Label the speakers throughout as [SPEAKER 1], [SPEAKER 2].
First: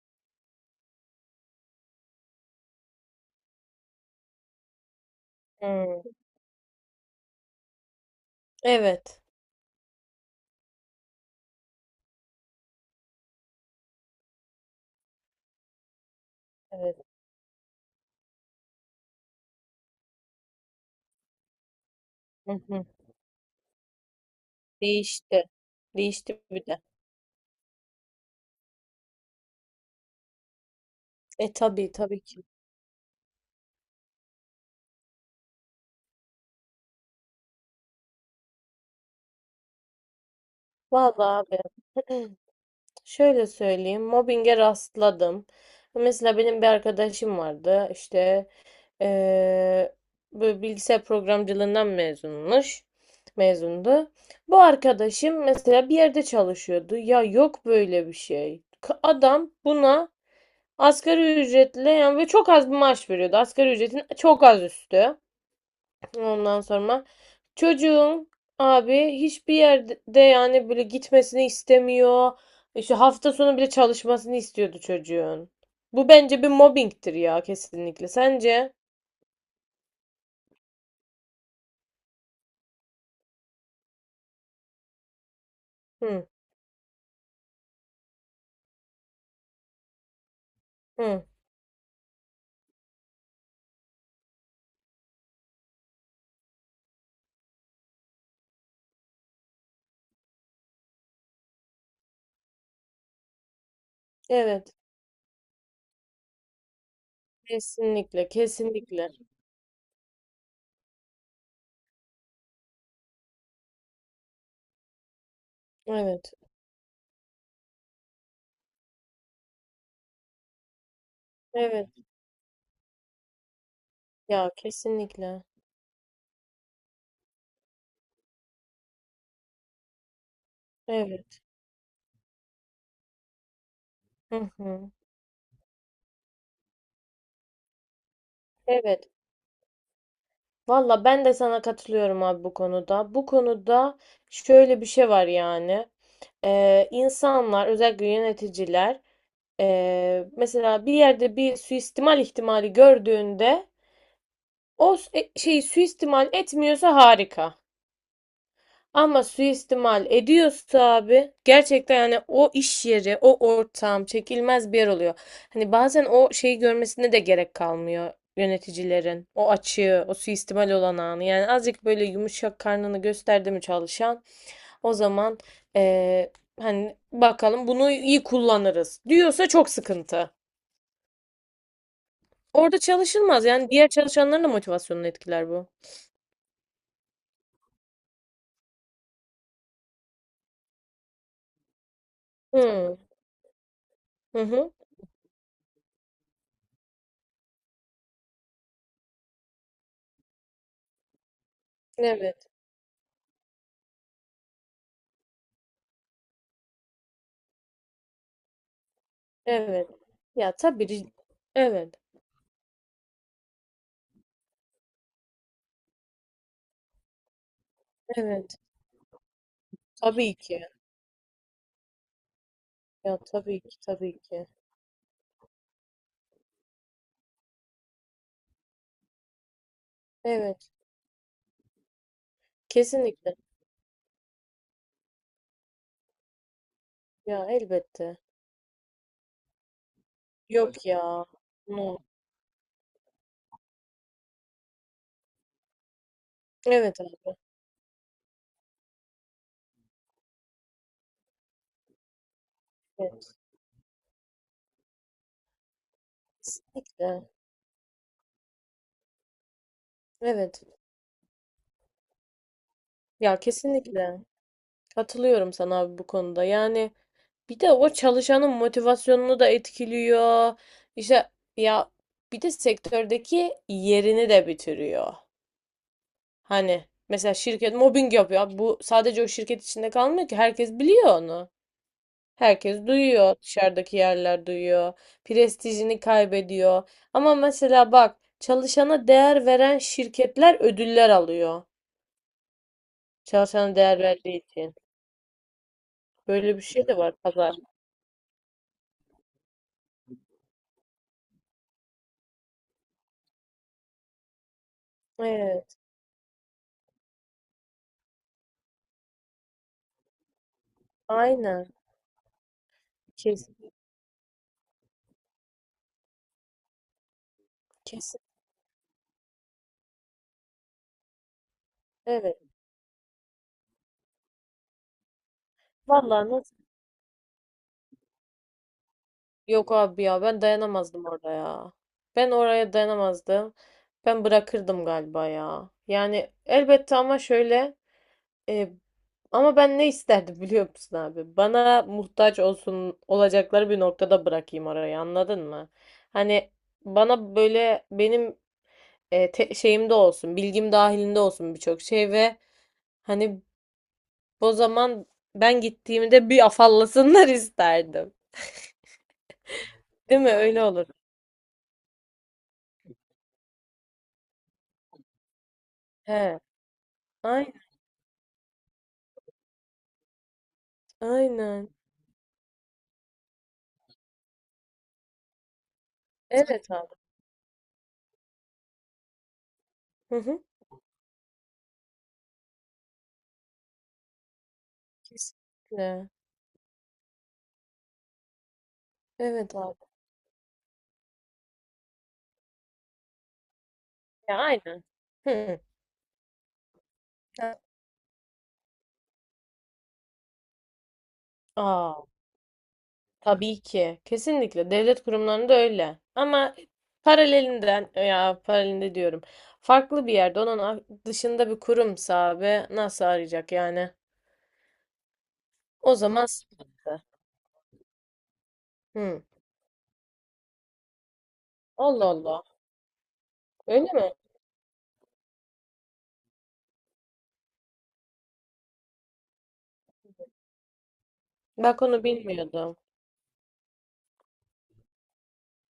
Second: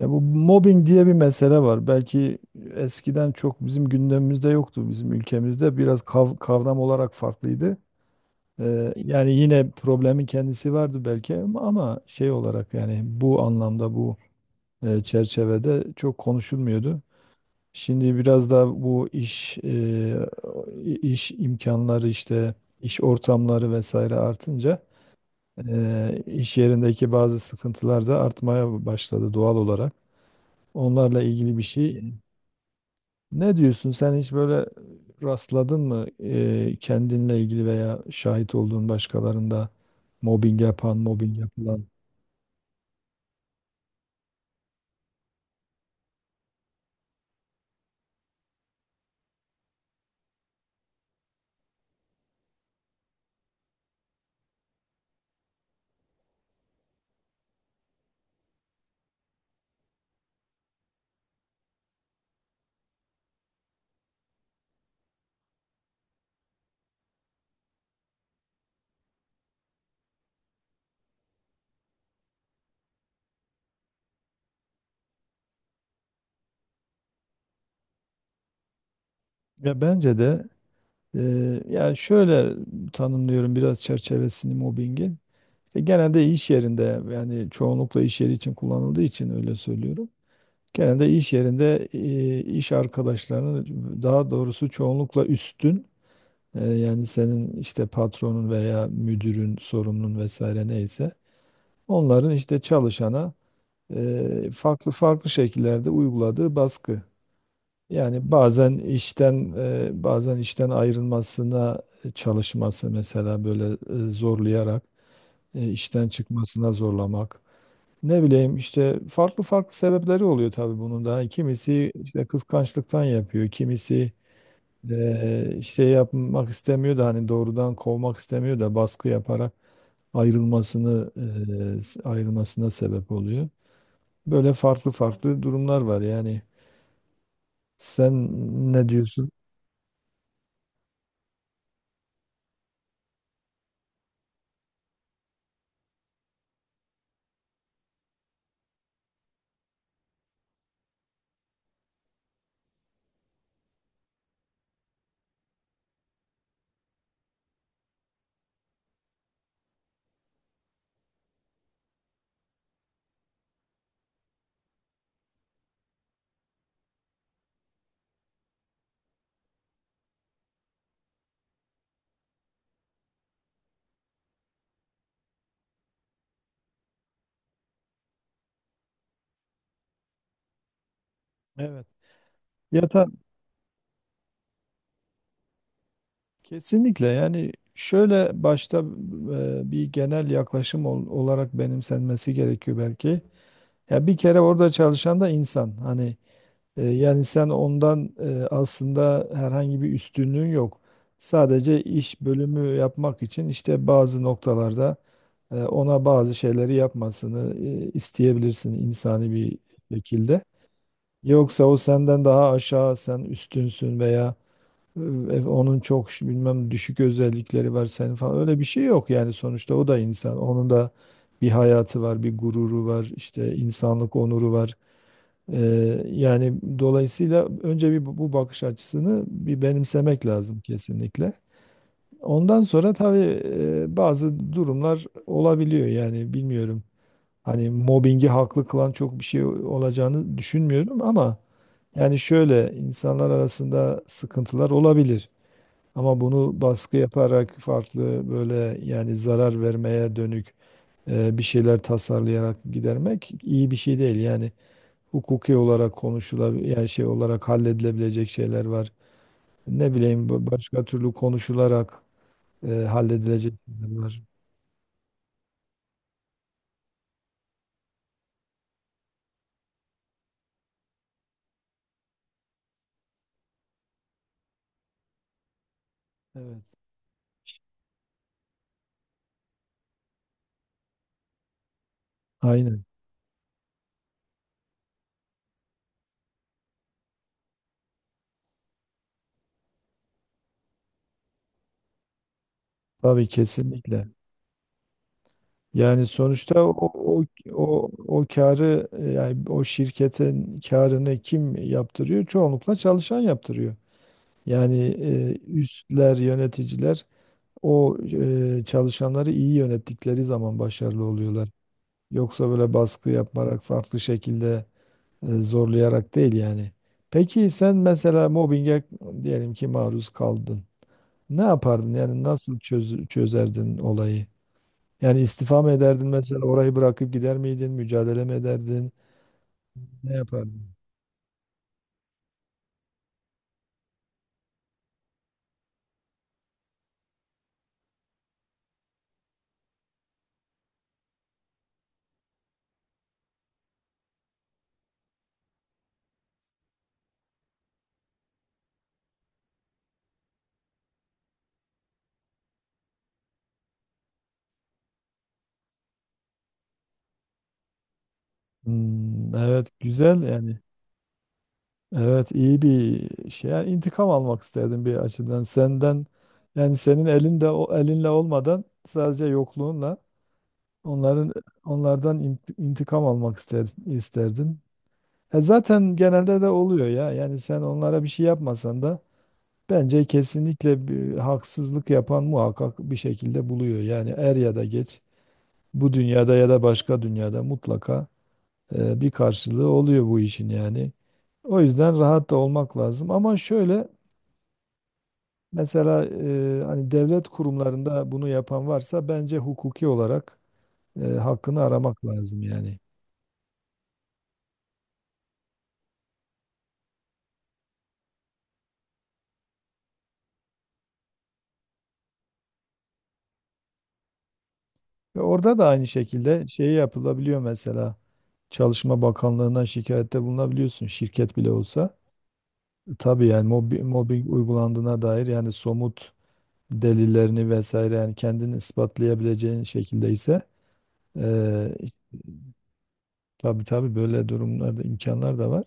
[SPEAKER 1] Ya bu mobbing diye bir mesele var. Belki eskiden çok bizim gündemimizde yoktu bizim ülkemizde. Biraz
[SPEAKER 2] Hmm.
[SPEAKER 1] kavram olarak farklıydı.
[SPEAKER 2] Evet.
[SPEAKER 1] Yani yine problemin kendisi vardı belki ama şey olarak yani bu anlamda bu çerçevede çok konuşulmuyordu.
[SPEAKER 2] Evet.
[SPEAKER 1] Şimdi biraz da bu iş imkanları
[SPEAKER 2] Hı
[SPEAKER 1] işte
[SPEAKER 2] hı.
[SPEAKER 1] iş ortamları vesaire artınca
[SPEAKER 2] Değişti. Değişti
[SPEAKER 1] iş
[SPEAKER 2] bir de.
[SPEAKER 1] yerindeki bazı sıkıntılar da artmaya başladı doğal olarak. Onlarla
[SPEAKER 2] E,
[SPEAKER 1] ilgili bir
[SPEAKER 2] tabii
[SPEAKER 1] şey.
[SPEAKER 2] tabii ki.
[SPEAKER 1] Ne diyorsun sen, hiç böyle rastladın mı, kendinle ilgili veya şahit olduğun başkalarında mobbing yapan, mobbing
[SPEAKER 2] Vallahi
[SPEAKER 1] yapılan?
[SPEAKER 2] abi. Şöyle söyleyeyim. Mobbinge rastladım. Mesela benim bir arkadaşım vardı. İşte eee böyle bilgisayar programcılığından mezunmuş. Mezundu. Bu arkadaşım mesela bir yerde çalışıyordu. Ya, yok böyle bir şey. Adam buna asgari ücretle yani ve çok az bir maaş veriyordu. Asgari ücretin çok az üstü. Ondan sonra çocuğum abi hiçbir yerde yani böyle gitmesini istemiyor. İşte hafta sonu bile çalışmasını istiyordu çocuğun. Bu bence bir mobbingtir ya, kesinlikle. Sence?
[SPEAKER 1] Ya bence de, e, yani şöyle tanımlıyorum biraz çerçevesini mobbingin. İşte genelde
[SPEAKER 2] Hı
[SPEAKER 1] iş yerinde, yani çoğunlukla iş yeri için kullanıldığı için öyle söylüyorum. Genelde
[SPEAKER 2] hı.
[SPEAKER 1] iş yerinde iş arkadaşlarının, daha doğrusu çoğunlukla üstün, yani senin işte patronun veya müdürün, sorumlun vesaire neyse, onların işte çalışana
[SPEAKER 2] Evet.
[SPEAKER 1] farklı farklı şekillerde uyguladığı baskı.
[SPEAKER 2] Kesinlikle,
[SPEAKER 1] Yani
[SPEAKER 2] kesinlikle.
[SPEAKER 1] bazen işten ayrılmasına çalışması, mesela böyle zorlayarak, işten
[SPEAKER 2] Evet.
[SPEAKER 1] çıkmasına zorlamak. Ne bileyim, işte farklı farklı sebepleri oluyor tabii bunun da. Yani
[SPEAKER 2] Evet.
[SPEAKER 1] kimisi işte kıskançlıktan yapıyor, kimisi
[SPEAKER 2] Ya kesinlikle.
[SPEAKER 1] işte yapmak istemiyor da hani doğrudan kovmak istemiyor da baskı yaparak ayrılmasını
[SPEAKER 2] Evet.
[SPEAKER 1] ayrılmasına sebep oluyor.
[SPEAKER 2] Hı
[SPEAKER 1] Böyle farklı
[SPEAKER 2] hı.
[SPEAKER 1] farklı durumlar var yani. Sen ne
[SPEAKER 2] Evet.
[SPEAKER 1] diyorsun?
[SPEAKER 2] Valla ben de sana katılıyorum abi bu konuda. Bu konuda şöyle bir şey var yani. İnsanlar özellikle yöneticiler, mesela bir yerde bir suistimal ihtimali gördüğünde o şeyi suistimal etmiyorsa harika. Ama suistimal ediyorsa abi gerçekten yani o iş yeri, o ortam çekilmez bir yer oluyor. Hani bazen o şeyi görmesine de gerek kalmıyor yöneticilerin. O açığı, o suistimal olan anı. Yani azıcık böyle yumuşak karnını gösterdi mi çalışan, o zaman eee, hani bakalım bunu iyi kullanırız diyorsa çok sıkıntı.
[SPEAKER 1] Evet.
[SPEAKER 2] Orada
[SPEAKER 1] Ya ta-
[SPEAKER 2] çalışılmaz. Yani diğer çalışanların da motivasyonunu etkiler bu.
[SPEAKER 1] Kesinlikle. Yani şöyle, başta bir genel yaklaşım olarak benimsenmesi gerekiyor
[SPEAKER 2] Hı.
[SPEAKER 1] belki. Ya bir
[SPEAKER 2] Hı
[SPEAKER 1] kere
[SPEAKER 2] hı.
[SPEAKER 1] orada çalışan da insan. Hani yani sen ondan, aslında herhangi bir üstünlüğün yok. Sadece iş
[SPEAKER 2] Evet.
[SPEAKER 1] bölümü yapmak için işte bazı noktalarda ona bazı şeyleri yapmasını isteyebilirsin insani bir
[SPEAKER 2] Evet.
[SPEAKER 1] şekilde.
[SPEAKER 2] Ya tabii.
[SPEAKER 1] Yoksa o
[SPEAKER 2] Evet.
[SPEAKER 1] senden daha aşağı, sen üstünsün veya e, onun çok bilmem düşük özellikleri var, senin falan.
[SPEAKER 2] Evet.
[SPEAKER 1] Öyle bir şey yok yani, sonuçta o da
[SPEAKER 2] Tabii
[SPEAKER 1] insan.
[SPEAKER 2] ki.
[SPEAKER 1] Onun da bir hayatı var, bir gururu var,
[SPEAKER 2] Ya
[SPEAKER 1] işte
[SPEAKER 2] tabii ki. Tabii
[SPEAKER 1] insanlık
[SPEAKER 2] ki.
[SPEAKER 1] onuru var. Yani dolayısıyla önce bir bu bakış açısını bir benimsemek lazım
[SPEAKER 2] Evet.
[SPEAKER 1] kesinlikle. Ondan sonra
[SPEAKER 2] Kesinlikle.
[SPEAKER 1] tabii bazı durumlar olabiliyor yani, bilmiyorum.
[SPEAKER 2] Ya
[SPEAKER 1] Hani
[SPEAKER 2] elbette.
[SPEAKER 1] mobbingi haklı kılan çok bir şey olacağını
[SPEAKER 2] Yok ya.
[SPEAKER 1] düşünmüyorum, ama
[SPEAKER 2] No.
[SPEAKER 1] yani şöyle, insanlar arasında sıkıntılar olabilir, ama bunu
[SPEAKER 2] Evet
[SPEAKER 1] baskı
[SPEAKER 2] abi.
[SPEAKER 1] yaparak, farklı böyle, yani zarar vermeye dönük bir şeyler tasarlayarak
[SPEAKER 2] Evet.
[SPEAKER 1] gidermek iyi bir şey değil. Yani hukuki olarak konuşulabilir, yani
[SPEAKER 2] Kesinlikle.
[SPEAKER 1] şey olarak halledilebilecek şeyler var. Ne bileyim,
[SPEAKER 2] Evet.
[SPEAKER 1] başka türlü konuşularak
[SPEAKER 2] Ya
[SPEAKER 1] halledilecek şeyler
[SPEAKER 2] kesinlikle.
[SPEAKER 1] var.
[SPEAKER 2] Katılıyorum sana abi bu konuda. Yani bir de o çalışanın motivasyonunu da etkiliyor. İşte, ya, bir de sektördeki yerini de bitiriyor. Hani
[SPEAKER 1] Evet.
[SPEAKER 2] mesela şirket mobbing yapıyor. Abi, bu sadece o şirket içinde kalmıyor ki. Herkes biliyor onu. Herkes
[SPEAKER 1] Aynen.
[SPEAKER 2] duyuyor. Dışarıdaki yerler duyuyor. Prestijini kaybediyor. Ama mesela bak, çalışana değer veren şirketler ödüller alıyor.
[SPEAKER 1] Tabii,
[SPEAKER 2] Çalışana değer
[SPEAKER 1] kesinlikle.
[SPEAKER 2] verdiği için.
[SPEAKER 1] Yani
[SPEAKER 2] Böyle bir
[SPEAKER 1] sonuçta o
[SPEAKER 2] şey de var
[SPEAKER 1] o
[SPEAKER 2] pazar.
[SPEAKER 1] o, o karı, yani o şirketin karını kim yaptırıyor? Çoğunlukla çalışan yaptırıyor. Yani
[SPEAKER 2] Evet.
[SPEAKER 1] üstler, yöneticiler, o çalışanları iyi yönettikleri zaman başarılı oluyorlar.
[SPEAKER 2] Aynen.
[SPEAKER 1] Yoksa böyle baskı yaparak,
[SPEAKER 2] Kesin.
[SPEAKER 1] farklı şekilde zorlayarak değil yani. Peki sen
[SPEAKER 2] Kesin.
[SPEAKER 1] mesela mobbinge, diyelim ki, maruz kaldın. Ne yapardın? Yani
[SPEAKER 2] Evet.
[SPEAKER 1] nasıl çözerdin olayı? Yani istifa mı ederdin
[SPEAKER 2] Vallahi.
[SPEAKER 1] mesela, orayı bırakıp gider miydin? Mücadele mi ederdin?
[SPEAKER 2] Yok abi
[SPEAKER 1] Ne
[SPEAKER 2] ya, ben
[SPEAKER 1] yapardın?
[SPEAKER 2] dayanamazdım orada ya. Ben oraya dayanamazdım. Ben bırakırdım galiba ya. Yani elbette, ama şöyle e, ama ben ne isterdim biliyor musun abi? Bana muhtaç olsun, olacakları bir noktada bırakayım orayı, anladın mı? Hani bana böyle benim şeyimde olsun, bilgim dahilinde olsun birçok şey ve hani o zaman ben gittiğimde bir afallasınlar isterdim.
[SPEAKER 1] Hmm, evet,
[SPEAKER 2] Değil
[SPEAKER 1] güzel
[SPEAKER 2] mi? Öyle. Yani
[SPEAKER 1] yani.
[SPEAKER 2] olur.
[SPEAKER 1] Evet, iyi bir şey. Yani intikam almak isterdim bir açıdan. Senden,
[SPEAKER 2] He.
[SPEAKER 1] yani senin
[SPEAKER 2] Ay-
[SPEAKER 1] elinde, o elinle olmadan sadece yokluğunla onların,
[SPEAKER 2] Aynen.
[SPEAKER 1] onlardan intikam almak ister, isterdin. E zaten genelde de
[SPEAKER 2] Evet
[SPEAKER 1] oluyor
[SPEAKER 2] abi.
[SPEAKER 1] ya. Yani sen onlara bir şey yapmasan da bence
[SPEAKER 2] Hı hı.
[SPEAKER 1] kesinlikle bir haksızlık yapan muhakkak bir şekilde buluyor. Yani er ya da geç, bu
[SPEAKER 2] Kesinlikle.
[SPEAKER 1] dünyada ya da başka dünyada mutlaka bir
[SPEAKER 2] Evet
[SPEAKER 1] karşılığı
[SPEAKER 2] abi.
[SPEAKER 1] oluyor bu işin yani. O yüzden rahat da olmak lazım. Ama şöyle,
[SPEAKER 2] Ya aynen. Hı.
[SPEAKER 1] mesela hani devlet
[SPEAKER 2] Ha.
[SPEAKER 1] kurumlarında bunu yapan varsa, bence hukuki olarak hakkını
[SPEAKER 2] Aa,
[SPEAKER 1] aramak lazım yani.
[SPEAKER 2] tabii ki. Kesinlikle. Devlet kurumlarında öyle. Ama paralelinden, ya, paralelinde diyorum. Farklı bir yerde onun dışında bir kurumsa abi nasıl arayacak yani?
[SPEAKER 1] Ve orada da aynı
[SPEAKER 2] O zaman
[SPEAKER 1] şekilde şey
[SPEAKER 2] sıkıntı.
[SPEAKER 1] yapılabiliyor mesela. Çalışma
[SPEAKER 2] Hı.
[SPEAKER 1] Bakanlığı'na şikayette bulunabiliyorsun şirket bile olsa.
[SPEAKER 2] Allah Allah.
[SPEAKER 1] Tabii yani
[SPEAKER 2] Öyle mi?
[SPEAKER 1] mobbing uygulandığına dair, yani somut delillerini vesaire, yani kendini ispatlayabileceğin şekilde ise. Ee,
[SPEAKER 2] Bak, onu bilmiyordum.
[SPEAKER 1] tabii tabii, böyle durumlarda imkanlar da var.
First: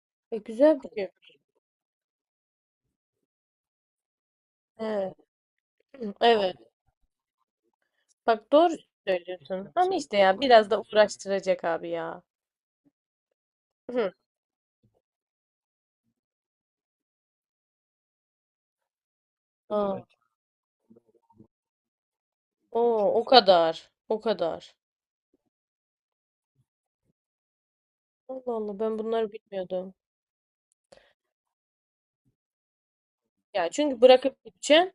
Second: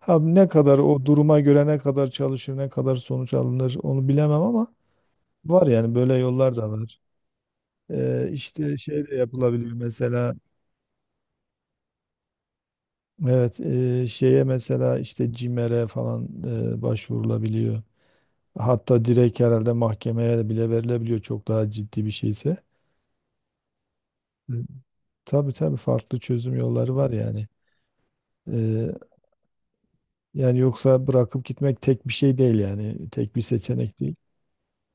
[SPEAKER 1] Ha,
[SPEAKER 2] E,
[SPEAKER 1] ne kadar,
[SPEAKER 2] güzel bir
[SPEAKER 1] o
[SPEAKER 2] şey.
[SPEAKER 1] duruma göre ne kadar çalışır, ne kadar sonuç alınır, onu bilemem ama
[SPEAKER 2] Evet.
[SPEAKER 1] var yani, böyle yollar
[SPEAKER 2] Evet.
[SPEAKER 1] da var.
[SPEAKER 2] Bak, doğru
[SPEAKER 1] İşte şey de
[SPEAKER 2] söylüyorsun.
[SPEAKER 1] yapılabiliyor
[SPEAKER 2] Ama işte
[SPEAKER 1] mesela,
[SPEAKER 2] ya, biraz da uğraştıracak abi ya.
[SPEAKER 1] evet,
[SPEAKER 2] Hı.
[SPEAKER 1] şeye mesela işte CİMER'e falan başvurulabiliyor. Hatta direkt herhalde
[SPEAKER 2] Aa.
[SPEAKER 1] mahkemeye de bile verilebiliyor çok daha ciddi bir şeyse.
[SPEAKER 2] Oo, o kadar. O
[SPEAKER 1] Ee,
[SPEAKER 2] kadar.
[SPEAKER 1] Tabii tabii, farklı çözüm yolları var yani.
[SPEAKER 2] Allah Allah,
[SPEAKER 1] Ee,
[SPEAKER 2] ben bunları bilmiyordum.
[SPEAKER 1] Yani yoksa bırakıp gitmek tek bir şey değil, yani tek bir
[SPEAKER 2] Ya,
[SPEAKER 1] seçenek
[SPEAKER 2] çünkü
[SPEAKER 1] değil.
[SPEAKER 2] bırakıp gideceksin.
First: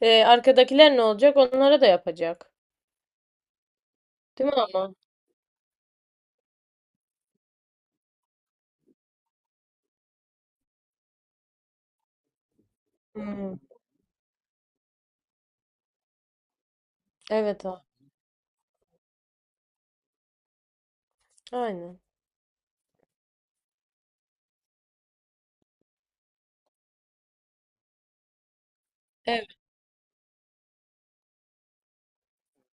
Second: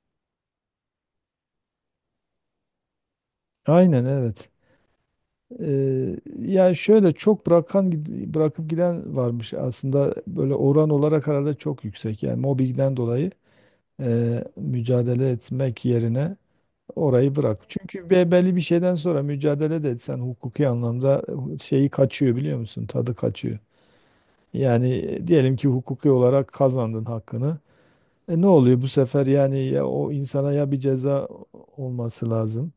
[SPEAKER 2] Arkadakiler ne olacak? Onlara da yapacak.
[SPEAKER 1] Aynen,
[SPEAKER 2] Değil
[SPEAKER 1] evet.
[SPEAKER 2] mi ama?
[SPEAKER 1] Ya şöyle, çok bırakıp giden varmış aslında, böyle oran olarak herhalde çok yüksek yani, mobbingden dolayı
[SPEAKER 2] Hmm.
[SPEAKER 1] mücadele etmek yerine orayı bırak.
[SPEAKER 2] Evet abi.
[SPEAKER 1] Çünkü belli bir şeyden sonra mücadele de etsen hukuki anlamda şeyi
[SPEAKER 2] Aynen.
[SPEAKER 1] kaçıyor, biliyor musun? Tadı kaçıyor. Yani diyelim ki hukuki olarak kazandın hakkını. E ne oluyor bu sefer,
[SPEAKER 2] Evet.
[SPEAKER 1] yani ya o insana ya bir ceza olması lazım.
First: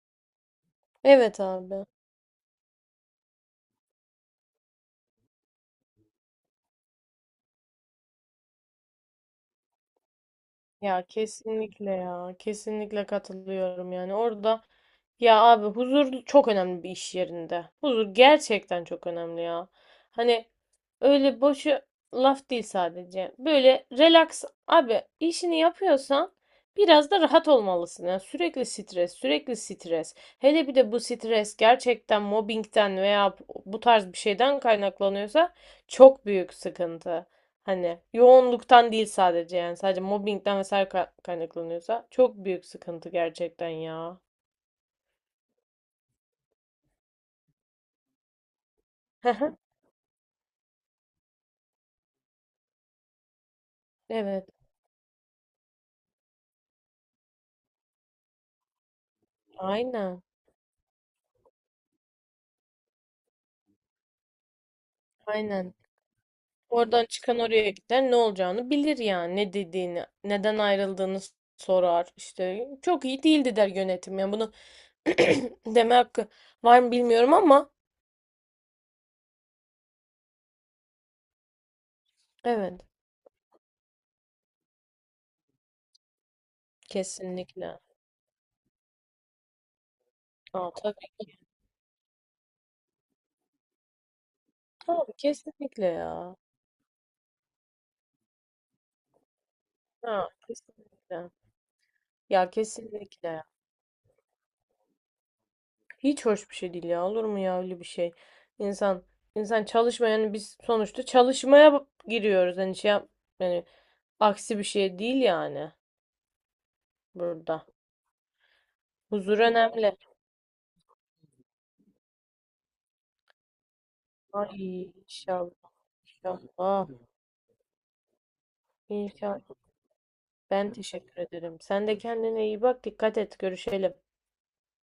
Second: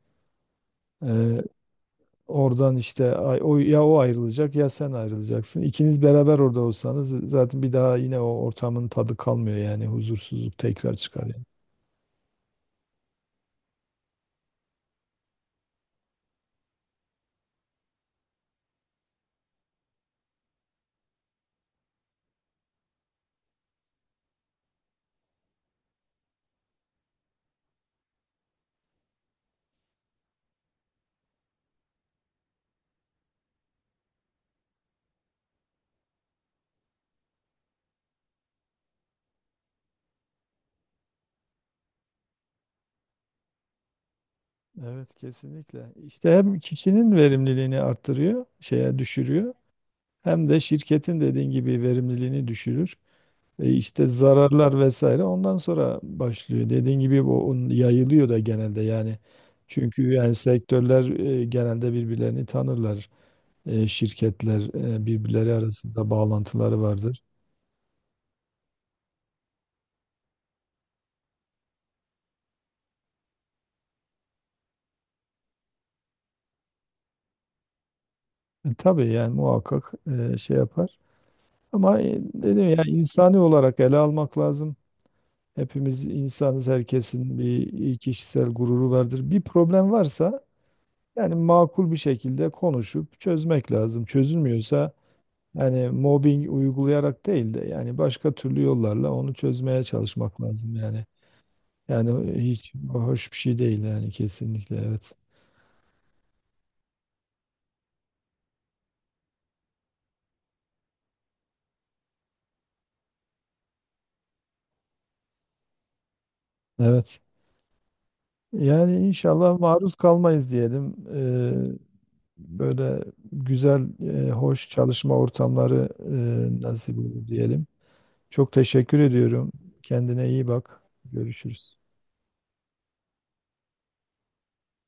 [SPEAKER 2] Evet abi.
[SPEAKER 1] Oradan işte ya o ayrılacak ya sen ayrılacaksın. İkiniz beraber orada olsanız zaten bir daha yine o ortamın tadı kalmıyor yani, huzursuzluk tekrar
[SPEAKER 2] Ya
[SPEAKER 1] çıkar yani.
[SPEAKER 2] kesinlikle ya. Kesinlikle katılıyorum yani. Orada, ya abi, huzur çok önemli bir iş yerinde. Huzur gerçekten çok önemli ya. Hani öyle boşu laf değil sadece. Böyle relax abi, işini yapıyorsan biraz da rahat olmalısın. Yani sürekli stres, sürekli stres. Hele bir de bu stres gerçekten mobbingden veya bu tarz bir şeyden kaynaklanıyorsa çok büyük sıkıntı. Hani yoğunluktan değil sadece, yani sadece mobbingden vesaire kaynaklanıyorsa çok büyük sıkıntı gerçekten ya.
[SPEAKER 1] Evet, kesinlikle. İşte hem kişinin verimliliğini arttırıyor, şeye
[SPEAKER 2] Hı
[SPEAKER 1] düşürüyor.
[SPEAKER 2] hı.
[SPEAKER 1] Hem de şirketin dediğin gibi verimliliğini düşürür. E işte
[SPEAKER 2] Evet.
[SPEAKER 1] zararlar vesaire ondan sonra başlıyor. Dediğin gibi bu onun yayılıyor da genelde yani. Çünkü
[SPEAKER 2] Aynen.
[SPEAKER 1] yani sektörler genelde birbirlerini tanırlar. Şirketler, birbirleri
[SPEAKER 2] Aynen.
[SPEAKER 1] arasında bağlantıları
[SPEAKER 2] Oradan
[SPEAKER 1] vardır.
[SPEAKER 2] çıkan oraya gider, ne olacağını bilir yani, ne dediğini, neden ayrıldığını sorar. İşte çok iyi değildi der yönetim. Yani bunu deme hakkı var mı bilmiyorum ama,
[SPEAKER 1] Tabii yani muhakkak şey yapar. Ama dedim
[SPEAKER 2] evet,
[SPEAKER 1] ya, insani olarak ele almak lazım. Hepimiz insanız, herkesin
[SPEAKER 2] kesinlikle.
[SPEAKER 1] bir kişisel gururu vardır. Bir problem varsa
[SPEAKER 2] Aa, tabii.
[SPEAKER 1] yani makul bir şekilde konuşup çözmek lazım. Çözülmüyorsa
[SPEAKER 2] Tabii, kesinlikle
[SPEAKER 1] yani
[SPEAKER 2] ya.
[SPEAKER 1] mobbing uygulayarak değil de yani başka türlü yollarla onu çözmeye
[SPEAKER 2] Ha,
[SPEAKER 1] çalışmak lazım yani.
[SPEAKER 2] kesinlikle.
[SPEAKER 1] Yani
[SPEAKER 2] Ya
[SPEAKER 1] hiç hoş bir
[SPEAKER 2] kesinlikle.
[SPEAKER 1] şey değil yani, kesinlikle evet.
[SPEAKER 2] Hiç hoş bir şey değil ya. Olur mu ya öyle bir şey? İnsan insan çalışma, yani biz sonuçta çalışmaya giriyoruz. Hani şey yap, yani aksi bir şey değil yani
[SPEAKER 1] Evet.
[SPEAKER 2] burada.
[SPEAKER 1] Yani
[SPEAKER 2] Huzur
[SPEAKER 1] inşallah maruz
[SPEAKER 2] önemli.
[SPEAKER 1] kalmayız diyelim. Böyle güzel,
[SPEAKER 2] Ay,
[SPEAKER 1] hoş çalışma
[SPEAKER 2] inşallah,
[SPEAKER 1] ortamları
[SPEAKER 2] inşallah.
[SPEAKER 1] nasip olur diyelim. Çok teşekkür
[SPEAKER 2] İnşallah.
[SPEAKER 1] ediyorum. Kendine iyi
[SPEAKER 2] Ben
[SPEAKER 1] bak.
[SPEAKER 2] teşekkür ederim.
[SPEAKER 1] Görüşürüz.
[SPEAKER 2] Sen de kendine iyi bak. Dikkat et. Görüşelim.